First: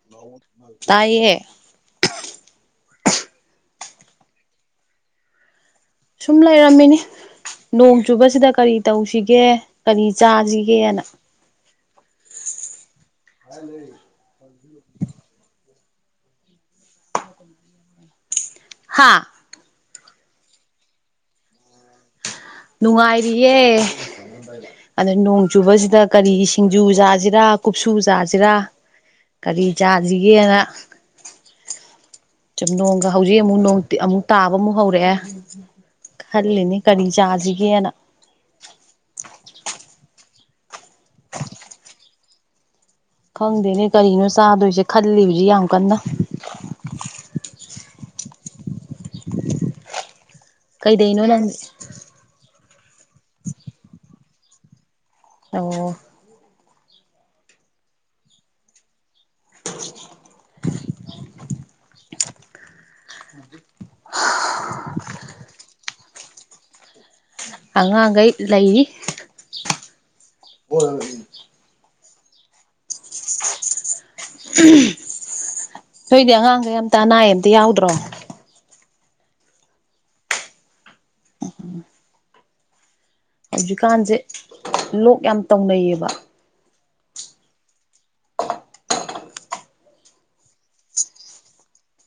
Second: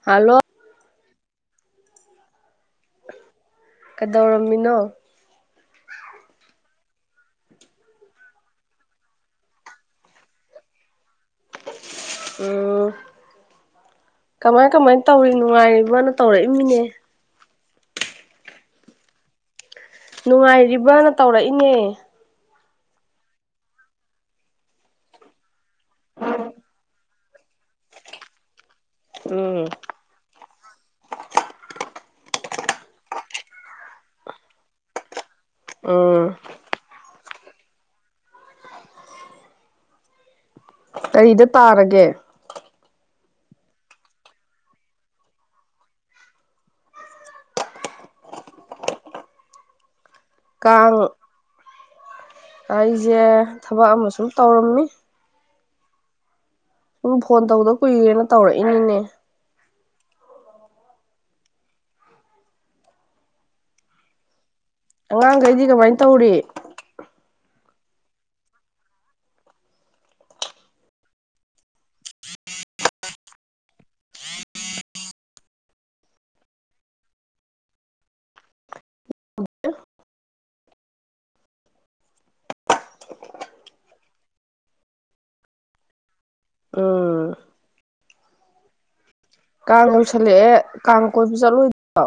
hello ꯇꯥꯏꯌꯦ ꯀꯗꯧꯔꯝꯃꯤꯅꯣ ꯁꯨꯝ ꯂꯩꯔꯝꯃꯤꯅꯤ ꯅꯣꯡ ꯆꯨꯕꯁꯤꯗ ꯀꯔꯤ ꯇꯧꯁꯤꯒꯦ ꯀꯔꯤ ꯆꯥꯖꯤꯒꯦꯅ ꯎꯝ ꯀꯝꯃꯥꯏ ꯀꯃꯥꯏ ꯇꯧꯔꯤ ꯅꯨꯡꯉꯥꯏꯔꯤ ꯕꯅ ꯇꯧꯔꯏꯃꯤꯅꯦ ꯍꯥꯥ ꯅꯨꯡꯉꯥꯏꯔꯤꯕ꯭ꯔꯅ ꯇꯧꯔꯏꯅꯦ ꯅꯨꯡꯉꯥꯏꯔꯤꯌꯦ ꯑꯗ ꯅꯣꯡ ꯆꯨꯕꯁꯤꯗ ꯀꯔꯤ ꯁꯤꯡꯖꯨ ꯆꯥꯖꯤꯔ ꯀꯨꯞꯁꯨ ꯆꯥꯖꯤꯔ ꯀꯔꯤ ꯎꯝ ꯆꯥꯖꯤꯒꯦꯅ ꯆꯨꯝ ꯅꯣꯡꯒ ꯍꯧꯖꯤꯛ ꯑꯃꯨꯛ ꯅꯣꯡ ꯇꯤ ꯑꯃꯨꯛ ꯇꯥꯕ ꯑꯃꯨꯛ ꯍꯧꯔꯛꯑꯦ ꯎꯝ ꯈꯜꯂꯤꯅꯤ ꯀꯔꯤ ꯆꯥꯖꯤꯒꯦꯅ ꯀꯔꯤꯗ ꯇꯥꯔꯒꯦ ꯈꯪꯗꯦꯅꯦ ꯀꯔꯤꯅꯣ ꯆꯥꯗꯣꯏꯖꯦ ꯈꯜꯂꯤ ꯍꯨꯖꯤꯛ ꯌꯥꯝ ꯀꯟꯅ ꯀꯩꯗꯩꯅꯣ ꯅꯪ ꯑ ꯑꯩꯖꯦ ꯊꯕꯛ ꯑꯃ ꯁꯨꯝ ꯇꯧꯔꯝꯃꯤ ꯑꯣ ꯎꯪ ꯐꯣꯟ ꯇꯧꯗ ꯀꯨꯏꯔꯦꯅ ꯇꯧꯔꯛꯏꯅꯤꯅꯦ [unintelligible] ꯇꯧꯔꯦ ꯑꯉꯥꯡꯒꯩ ꯂꯩꯔꯤ [unintelligible] [unintelligible] ꯅꯣꯏꯗꯤ ꯑꯉꯥꯡꯒꯩ ꯑꯝꯇ ꯑꯅꯥꯏ ꯑꯌꯦꯛ ꯑꯃꯇ ꯌꯥꯎꯗ꯭ꯔꯣ ꯍꯧꯖꯤꯛꯀꯥꯟꯖꯦ ꯂꯣꯛ ꯌꯥꯝ ꯇꯧꯅꯩꯌꯦꯕ ꯎꯝ ꯀꯥꯡ ꯂꯣꯏꯁꯜꯂꯛꯑꯦ ꯀꯥꯡ ꯀꯣꯏꯕ ꯆꯠꯂꯣꯏ [inaudible] ꯔꯣ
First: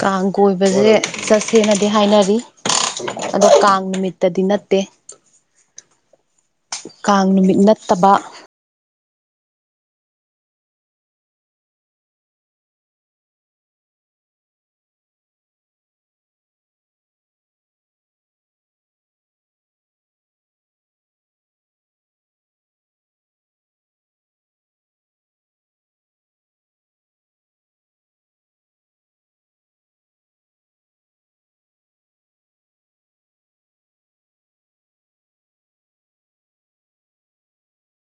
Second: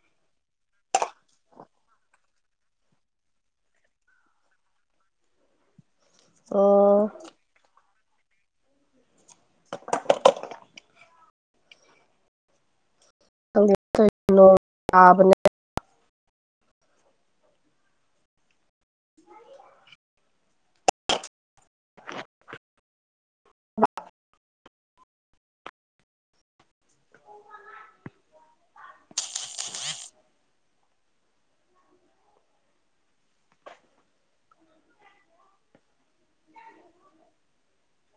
ꯀꯥꯡ ꯀꯣꯏꯕꯖꯦ ꯆꯠꯁꯦꯅꯗꯤ ꯍꯥꯏꯅꯔꯤ ꯑꯗꯣ ꯀꯥꯡ ꯅꯨꯃꯤꯠꯇꯗꯤ ꯅꯠꯇꯦ ꯑꯣ ꯀꯥꯡ ꯅꯨꯃꯤꯠ ꯅꯠꯇꯕ [unintelligible] [unintelligible] [unintelligible]